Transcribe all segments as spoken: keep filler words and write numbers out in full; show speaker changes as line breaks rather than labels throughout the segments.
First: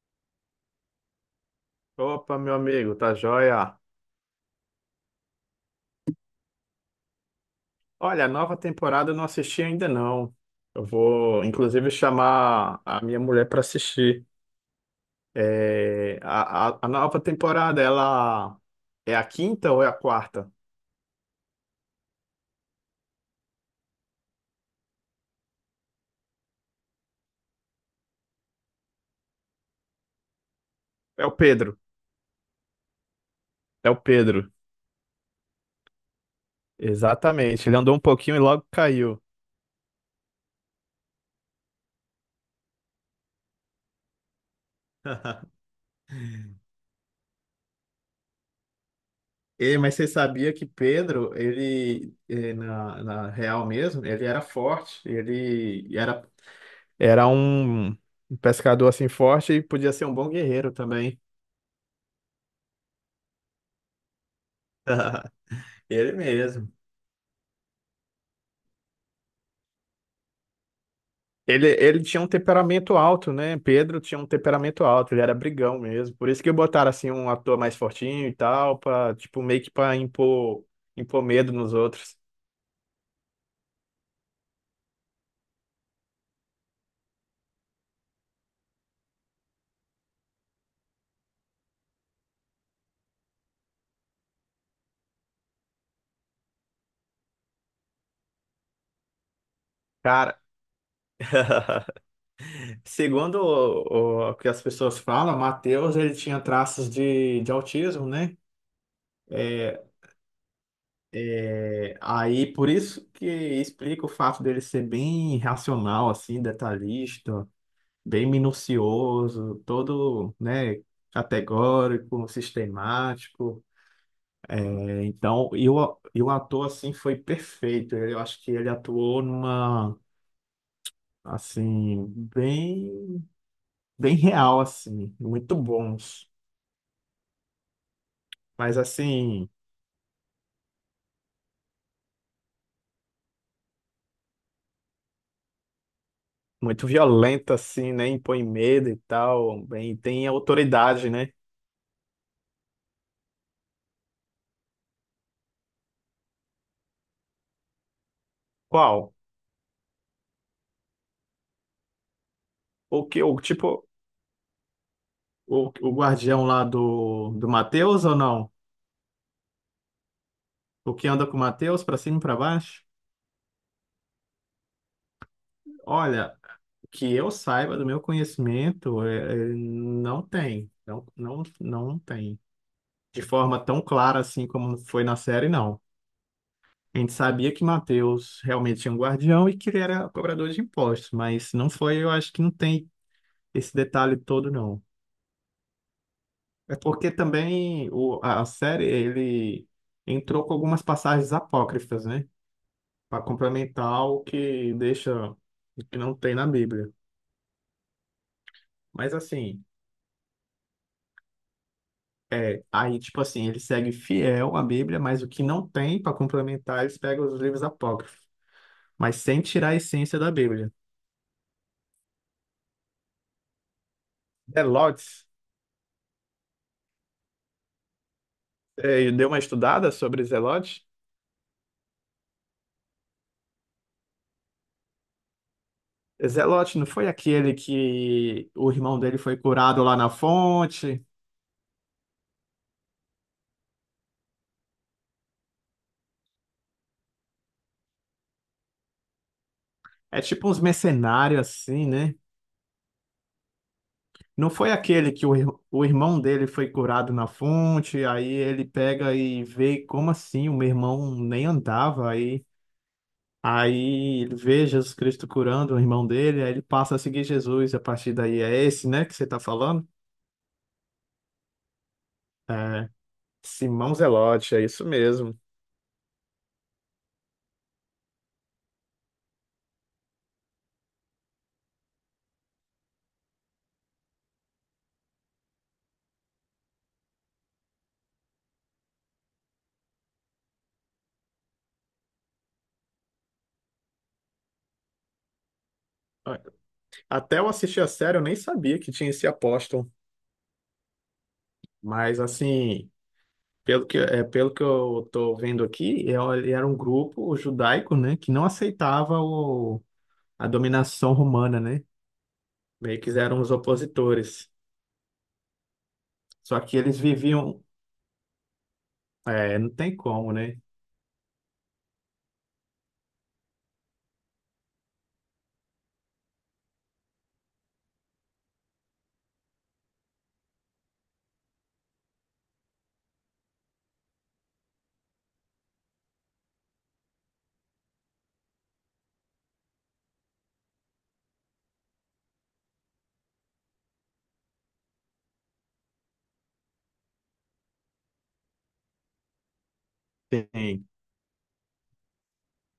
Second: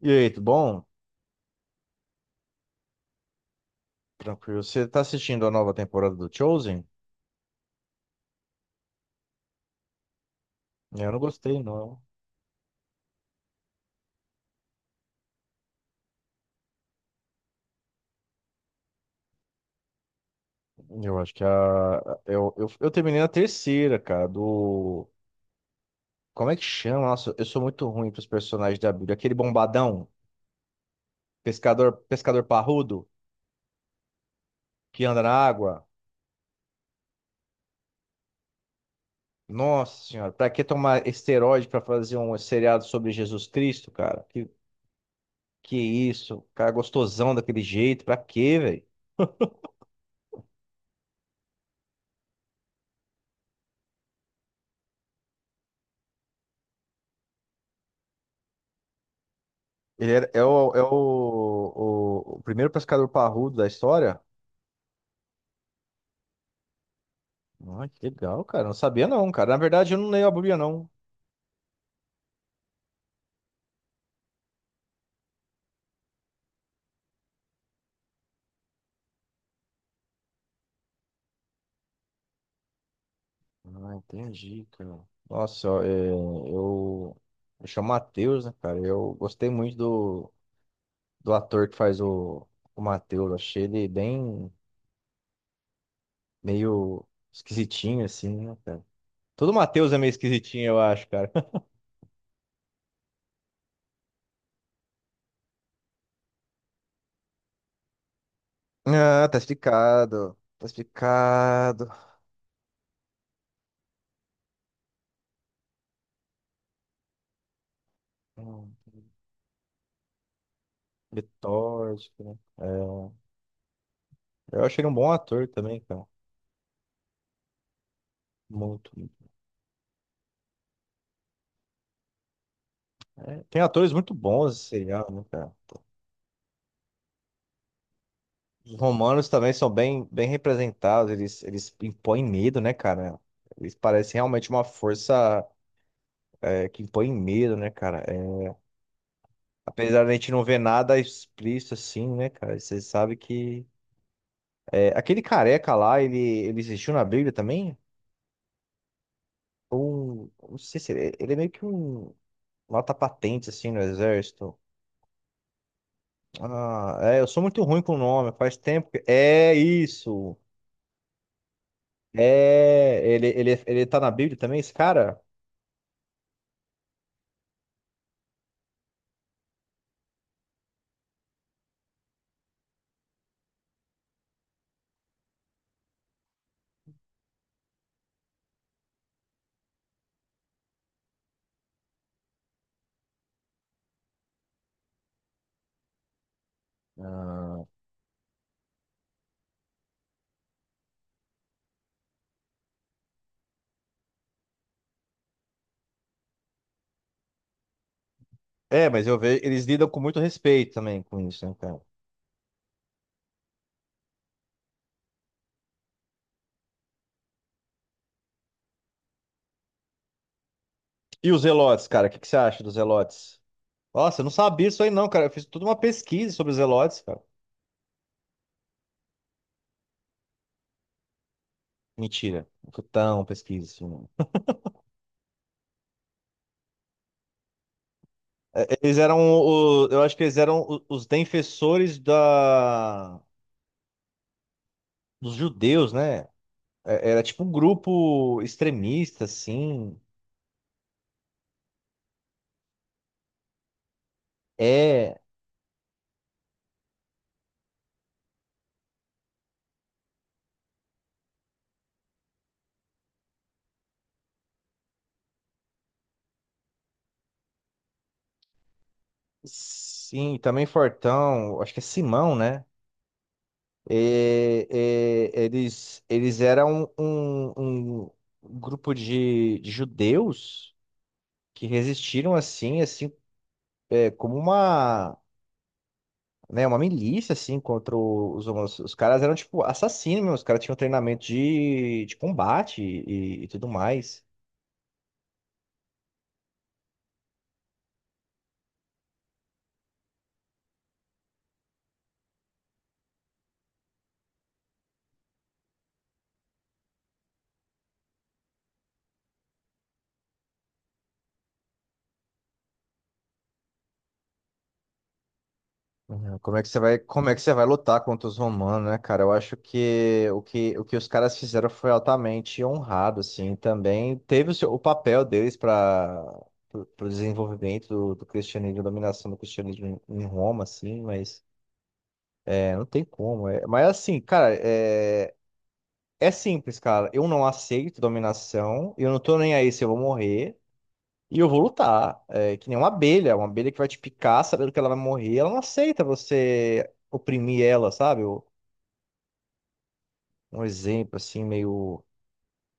E aí, tudo bom?
Opa, meu amigo, tá joia?
Tranquilo. Você tá assistindo a nova temporada do Chosen?
Olha, a nova temporada eu não assisti ainda não. Eu
Eu não
vou,
gostei,
inclusive,
não.
chamar a minha mulher para assistir. É, a, a, a nova temporada, ela é a quinta ou é a quarta?
Eu acho que a. Eu, eu, eu terminei na terceira, cara, do. Como é que chama? Nossa, eu sou muito ruim pros personagens da Bíblia. Aquele bombadão,
É o Pedro.
pescador, pescador parrudo,
É o Pedro.
que anda na água.
Exatamente. Ele andou um pouquinho e logo caiu.
Nossa senhora, pra que tomar esteroide pra fazer um seriado sobre Jesus Cristo, cara? Que, que isso? Cara é gostosão daquele jeito, pra quê, velho?
E, mas você sabia que Pedro, ele, eh, na, na real mesmo, ele era forte, ele era Era um um pescador assim forte e podia ser
Ele
um bom
era- é
guerreiro
o, é
também.
o, o, o primeiro pescador parrudo da história.
Ele mesmo.
Ah, que legal, cara. Não sabia não, cara. Na verdade, eu não leio a Bíblia, não.
Ele, ele tinha um temperamento alto, né? Pedro tinha um temperamento alto, ele era brigão mesmo. Por isso que botaram assim um ator mais fortinho e tal, pra, tipo, meio que pra impor, impor medo nos outros.
Ah, entendi, cara. Nossa, ó, é, eu, eu chamo Matheus, né, cara? Eu gostei muito do, do ator que faz o, o Matheus. Achei ele bem meio esquisitinho, assim, né, cara? Todo Matheus é meio
Cara,
esquisitinho, eu acho, cara.
segundo o, o que as pessoas falam, Mateus ele tinha traços de, de autismo, né?
Ah, tá explicado. Tá explicado.
Aí, por isso que explica o fato dele ser bem racional, assim, detalhista, bem
Hum.
minucioso, todo, né,
Letórgico,
categórico,
né? É,
sistemático.
eu achei ele um
É,
bom ator
então, e
também,
o,
cara.
e o ator, assim, foi perfeito. Ele- Eu acho que ele
Muito.
atuou numa, assim, bem,
É, tem atores muito
bem
bons
real,
esse serial,
assim,
né, cara?
muito bons.
Os
Mas,
romanos
assim,
também são bem, bem representados, eles, eles impõem medo, né, cara? Eles parecem realmente uma força é, que
muito
impõe
violenta
medo, né,
assim,
cara?
né, impõe
É,
medo e tal, bem,
apesar da
tem
gente não ver nada
autoridade, né?
explícito assim, né, cara? Você sabe que. é, aquele careca lá, ele, ele existiu na Bíblia também?
Qual?
Ou. Não sei se ele, ele é meio que um. Nota
O que, o
patente,
tipo...
assim, no exército.
o, o guardião lá
Ah, é, eu
do,
sou
do
muito ruim com o
Matheus ou
nome,
não?
faz tempo que. É isso!
O que anda com o Matheus pra cima e pra baixo?
É, ele, ele, ele tá na Bíblia também, esse cara?
Olha, que eu saiba do meu conhecimento, é, é, não tem. Não, não, não tem. De forma tão clara assim como foi na série, não. A gente sabia que Matheus realmente tinha um guardião e que ele era cobrador de impostos, mas não foi, eu acho que não tem esse detalhe todo, não. É porque
Ah,
também o, a a série, ele entrou com algumas passagens apócrifas, né? Para complementar o que deixa o que não tem na Bíblia.
é, mas
Mas
eu vejo, eles
assim,
lidam com muito respeito também com isso, né, cara?
é, aí tipo assim, ele segue fiel à Bíblia, mas o que não tem para complementar, eles pegam os livros apócrifos, mas sem tirar a essência da Bíblia.
E os Zelotes, cara, o que, que você acha dos Zelotes? Nossa, eu não sabia isso aí não, cara.
Zelotes,
Eu fiz toda uma pesquisa sobre os Zelotes, cara.
é, deu uma estudada sobre Zelote?
Mentira, não foi tão pesquisa assim, não.
Zelote não foi aquele que
É,
o
eles
irmão
eram,
dele foi curado
o,
lá
eu
na
acho que eles eram o-
fonte?
os defensores da, dos judeus, né? É, era tipo um grupo extremista, assim.
É tipo uns mercenários assim, né? Não foi aquele
É,
que o, ir- o irmão dele foi curado na fonte, aí ele pega e vê como assim o meu irmão nem andava, aí, aí ele vê Jesus Cristo curando o irmão dele, aí ele passa a seguir Jesus, a partir daí é esse, né, que você tá falando?
sim, também Fortão, acho que é Simão, né?
É, Simão Zelote, é
E-
isso
e-
mesmo.
eles, eles eram um, um um grupo de, de judeus que resistiram assim, assim, é, como uma, né, uma milícia assim contra os homossexuais. Os caras eram tipo assassinos, mesmo, os caras tinham treinamento de, de combate e, e tudo mais.
Até eu assistir a série, eu nem sabia que tinha esse apóstolo, mas assim, pelo que, é, pelo que eu tô vendo aqui, é, ele era um grupo judaico, né, que não aceitava a dominação romana, né? Meio que eram os opositores.
Uhum. Como
Só
é que
que
você vai,
eles
como é que você
viviam,
vai lutar contra os romanos, né, cara? Eu acho
é, não tem
que
como,
o
né?
que, o que os caras fizeram foi altamente honrado, assim, também teve o, seu- o papel deles para o desenvolvimento do, do cristianismo, a dominação do cristianismo em, em Roma, assim, mas é, não tem como. É. Mas assim, cara, é, é simples, cara. Eu não aceito dominação, eu não tô nem aí se eu vou morrer. E eu vou lutar. É que nem uma abelha, uma abelha que vai te picar sabendo que ela vai morrer, ela não aceita você oprimir ela, sabe? Um um
Tem,
exemplo assim, meio,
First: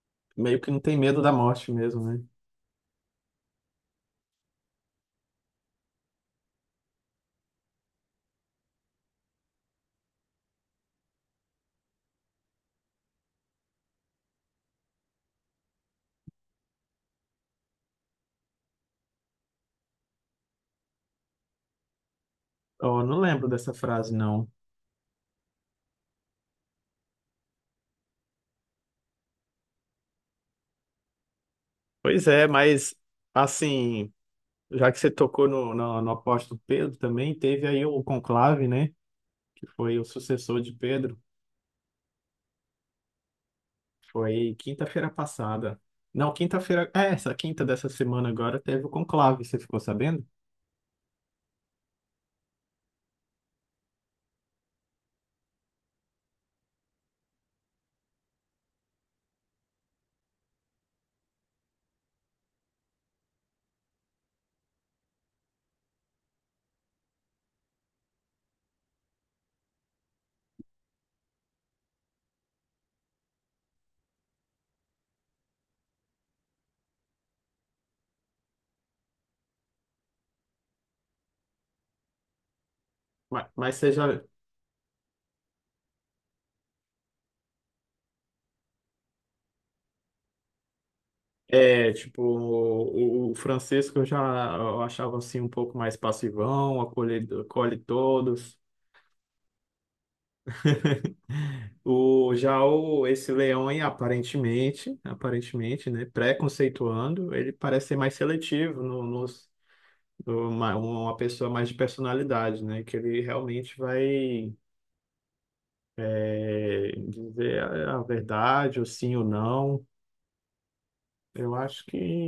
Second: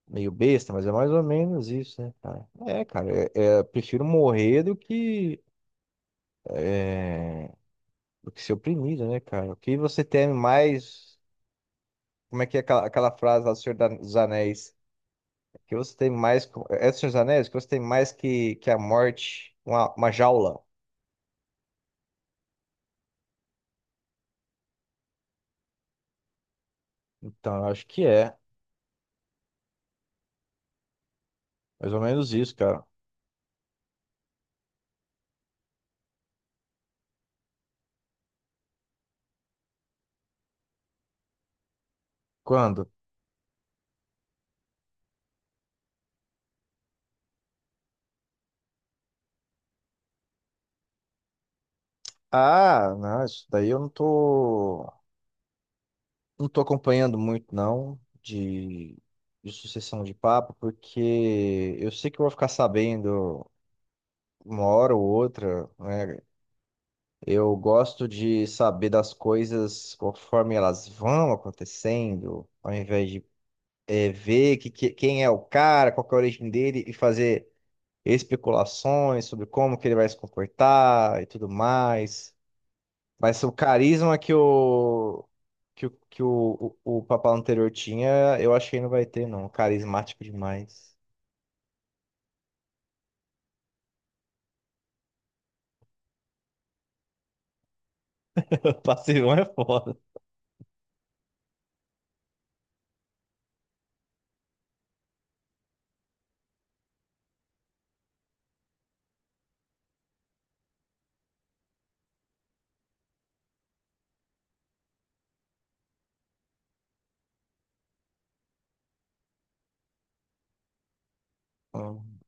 meio
meio que
besta,
não
mas é
tem
mais
medo
ou
da
menos
morte
isso,
mesmo,
né,
né?
cara? É, cara, é, é, eu prefiro morrer do que, é, do que ser oprimido, né, cara? O que você teme mais. Como é que é aquela, aquela frase lá do Senhor da- dos Anéis? O que você tem mais. Co- é é do Senhor dos Anéis? O que você tem mais que, que a morte, uma, uma jaula.
Oh, não lembro dessa frase, não.
Então, eu acho que é. Mais ou
Pois
menos
é,
isso, cara.
mas assim, já que você tocou no, no, no apóstolo Pedro também, teve aí o conclave, né? Que foi o sucessor de Pedro.
Quando?
Foi quinta-feira passada. Não, quinta-feira, é, essa quinta dessa semana agora teve o conclave, você ficou sabendo?
Ah, não, isso daí eu não tô, não tô acompanhando muito, não, de, de sucessão de papo, porque eu sei que eu vou ficar sabendo uma hora ou outra, né? Eu gosto de saber das coisas conforme elas vão acontecendo, ao invés de eh, ver que, que- quem é o cara, qual que é a origem dele e fazer especulações sobre como que ele vai se comportar e tudo mais. Vai ser
Mas,
o
mas você já,
carisma que o que, o, que o, o, o papal anterior tinha, eu acho que não vai ter, não. Carismático demais.
é, tipo, o, o Francisco eu já eu achava assim um pouco mais passivão, acolhe, acolhe todos.
Passivão é foda.
O, já o, esse leão aí, aparentemente, aparentemente, né, preconceituando, ele parece ser mais seletivo no, nos- no- uma, uma pessoa mais de personalidade, né, que ele realmente vai é, dizer a, a verdade, ou sim ou não. Eu acho que
Hum.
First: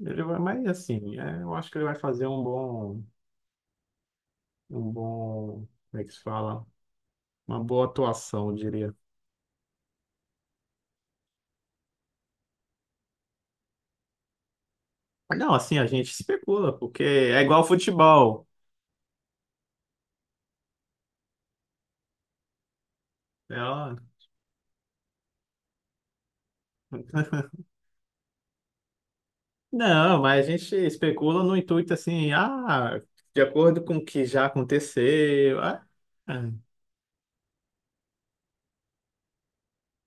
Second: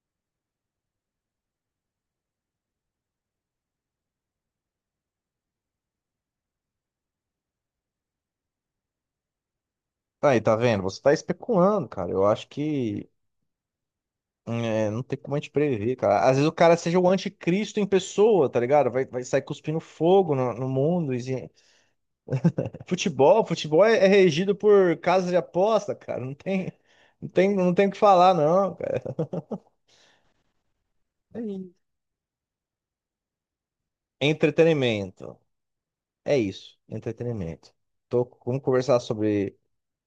ele vai mais assim, é, eu acho que ele vai fazer um bom um bom, como é que se fala? Uma boa atuação, eu diria.
Aí, tá vendo? Você tá especulando, cara. Eu acho que é, não tem como a gente
Não, assim, a
prever,
gente
cara. Às vezes o cara
especula,
seja
porque
o
é igual
anticristo em
futebol.
pessoa, tá ligado? Vai, vai sair cuspindo fogo no, no mundo. E- futebol,
É,
futebol
ó.
é, é regido por casas de aposta, cara. Não tem, não tem, não tem o que falar, não, cara.
Não, mas a gente
É
especula no
isso.
intuito assim, ah, de acordo com o que já
Entretenimento.
aconteceu. Ah,
É
ah,
isso, entretenimento. Tô, vamos conversar sobre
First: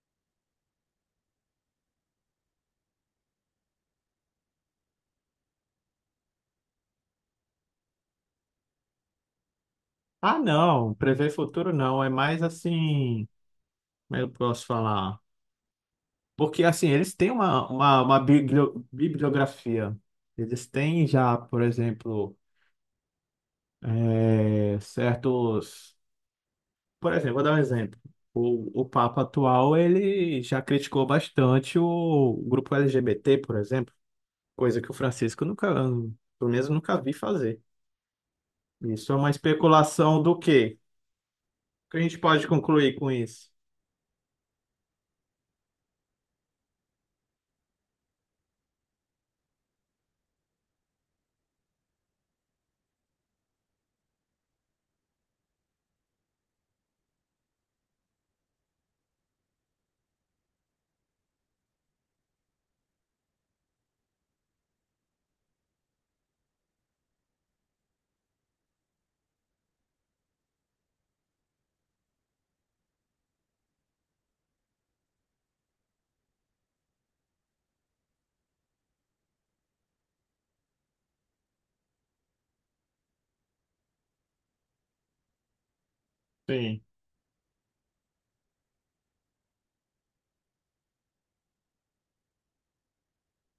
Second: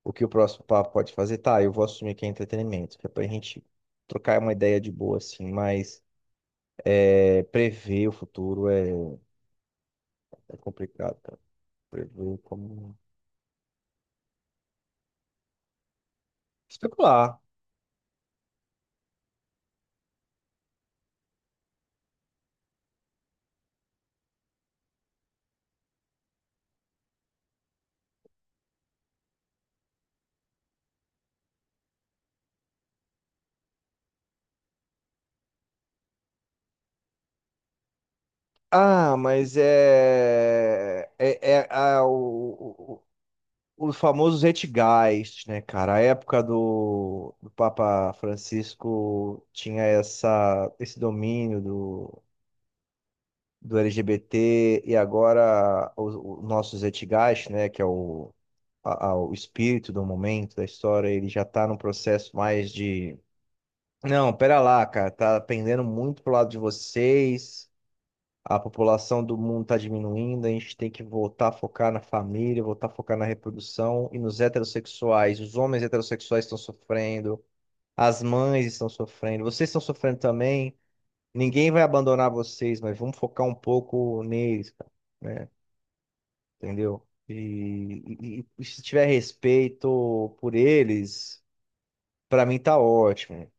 o que o próximo papo pode fazer. Tá, eu vou assumir que é entretenimento, que é pra gente trocar uma ideia de boa, assim, mas é, prever o futuro é,
ah,
é
não,
complicado,
prever
cara.
futuro não, é
Prever
mais
como.
assim, como eu posso falar? Porque assim, eles têm
Especular.
uma, uma, uma biblio- bibliografia. Eles têm já, por exemplo, eh, certos. Por exemplo, vou dar um exemplo. O, o Papa atual, ele já criticou bastante o grupo L G B T, por exemplo, coisa que o Francisco nunca, pelo menos nunca vi fazer. Isso
Ah,
é uma
mas
especulação do quê?
é. É, é
O que a
ah,
gente pode concluir
o,
com isso?
o, o famoso Zeitgeist, né, cara? A época do, do Papa Francisco tinha essa, esse domínio do do L G B T e agora os, os nossos Zeitgeist, né, que é o, a- a- o espírito do momento da história, ele já está num processo mais de não, pera lá, cara, tá pendendo muito pro lado de vocês. A população do mundo tá diminuindo, a gente tem que voltar a focar na família, voltar a focar na reprodução e nos heterossexuais. Os homens heterossexuais estão sofrendo, as mães estão sofrendo, vocês estão sofrendo também. Ninguém vai abandonar vocês, mas vamos focar um pouco neles, cara, né?
Sim,
Entendeu? E, e- e se tiver respeito por eles, pra mim tá ótimo.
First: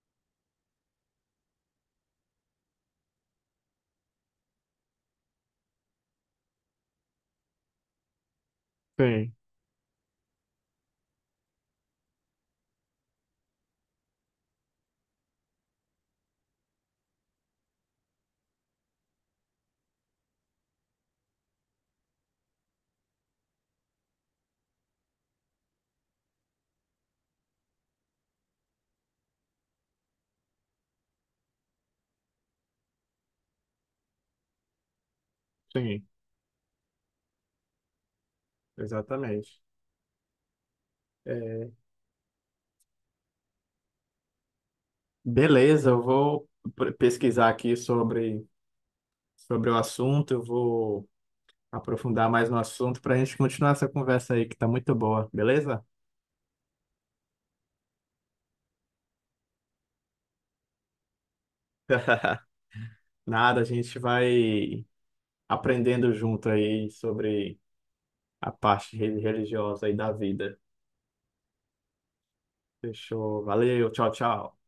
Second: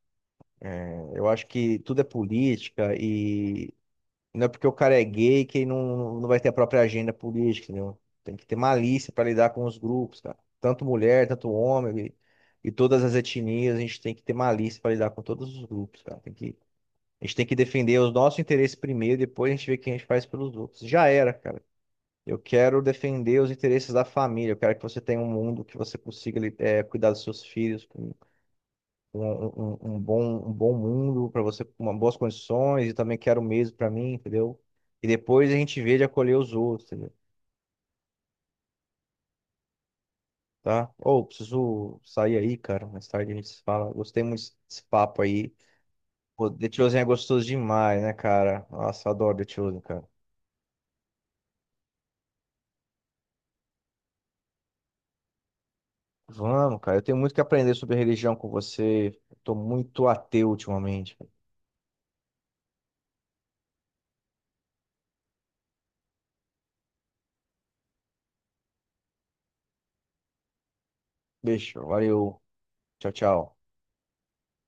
Eu acho que tudo é política e não é porque o cara é gay que ele não, não vai ter a própria agenda política, entendeu? Tem que ter malícia pra
sim,
lidar com os grupos, cara. Tanto mulher, tanto homem e, e todas as etnias, a gente tem que ter malícia pra lidar com todos os grupos, cara. Tem que, a gente tem que defender os nossos interesses primeiro, depois a gente vê o que a gente faz pelos outros. Já era, cara. Eu quero defender os interesses da família. Eu quero que você tenha um mundo que você consiga li- eh, cuidar dos seus filhos com com um, um- um um bom, um bom mundo para você, com uma- boas condições. E também quero o mesmo para mim, entendeu? E depois a gente vê de
sim.
acolher os outros, entendeu?
Exatamente.
Tá? Ou
É,
preciso sair aí, cara. Mais tarde a gente se fala. Gostei muito desse desse papo aí.
beleza, eu vou
Pô, The
pre-
Chosen é gostoso
pesquisar aqui
demais, né,
sobre,
cara? Nossa, eu adoro The
sobre o
Chosen, cara.
assunto, eu vou aprofundar mais no assunto para a gente continuar essa conversa aí, que está muito boa, beleza?
Vamos, cara. Eu tenho muito que aprender sobre religião com você. Eu tô muito ateu ultimamente.
Nada, a gente vai aprendendo junto aí sobre a parte re- religiosa aí da vida.
Beijo, valeu. Tchau,
Fechou.
tchau.
Valeu, tchau, tchau.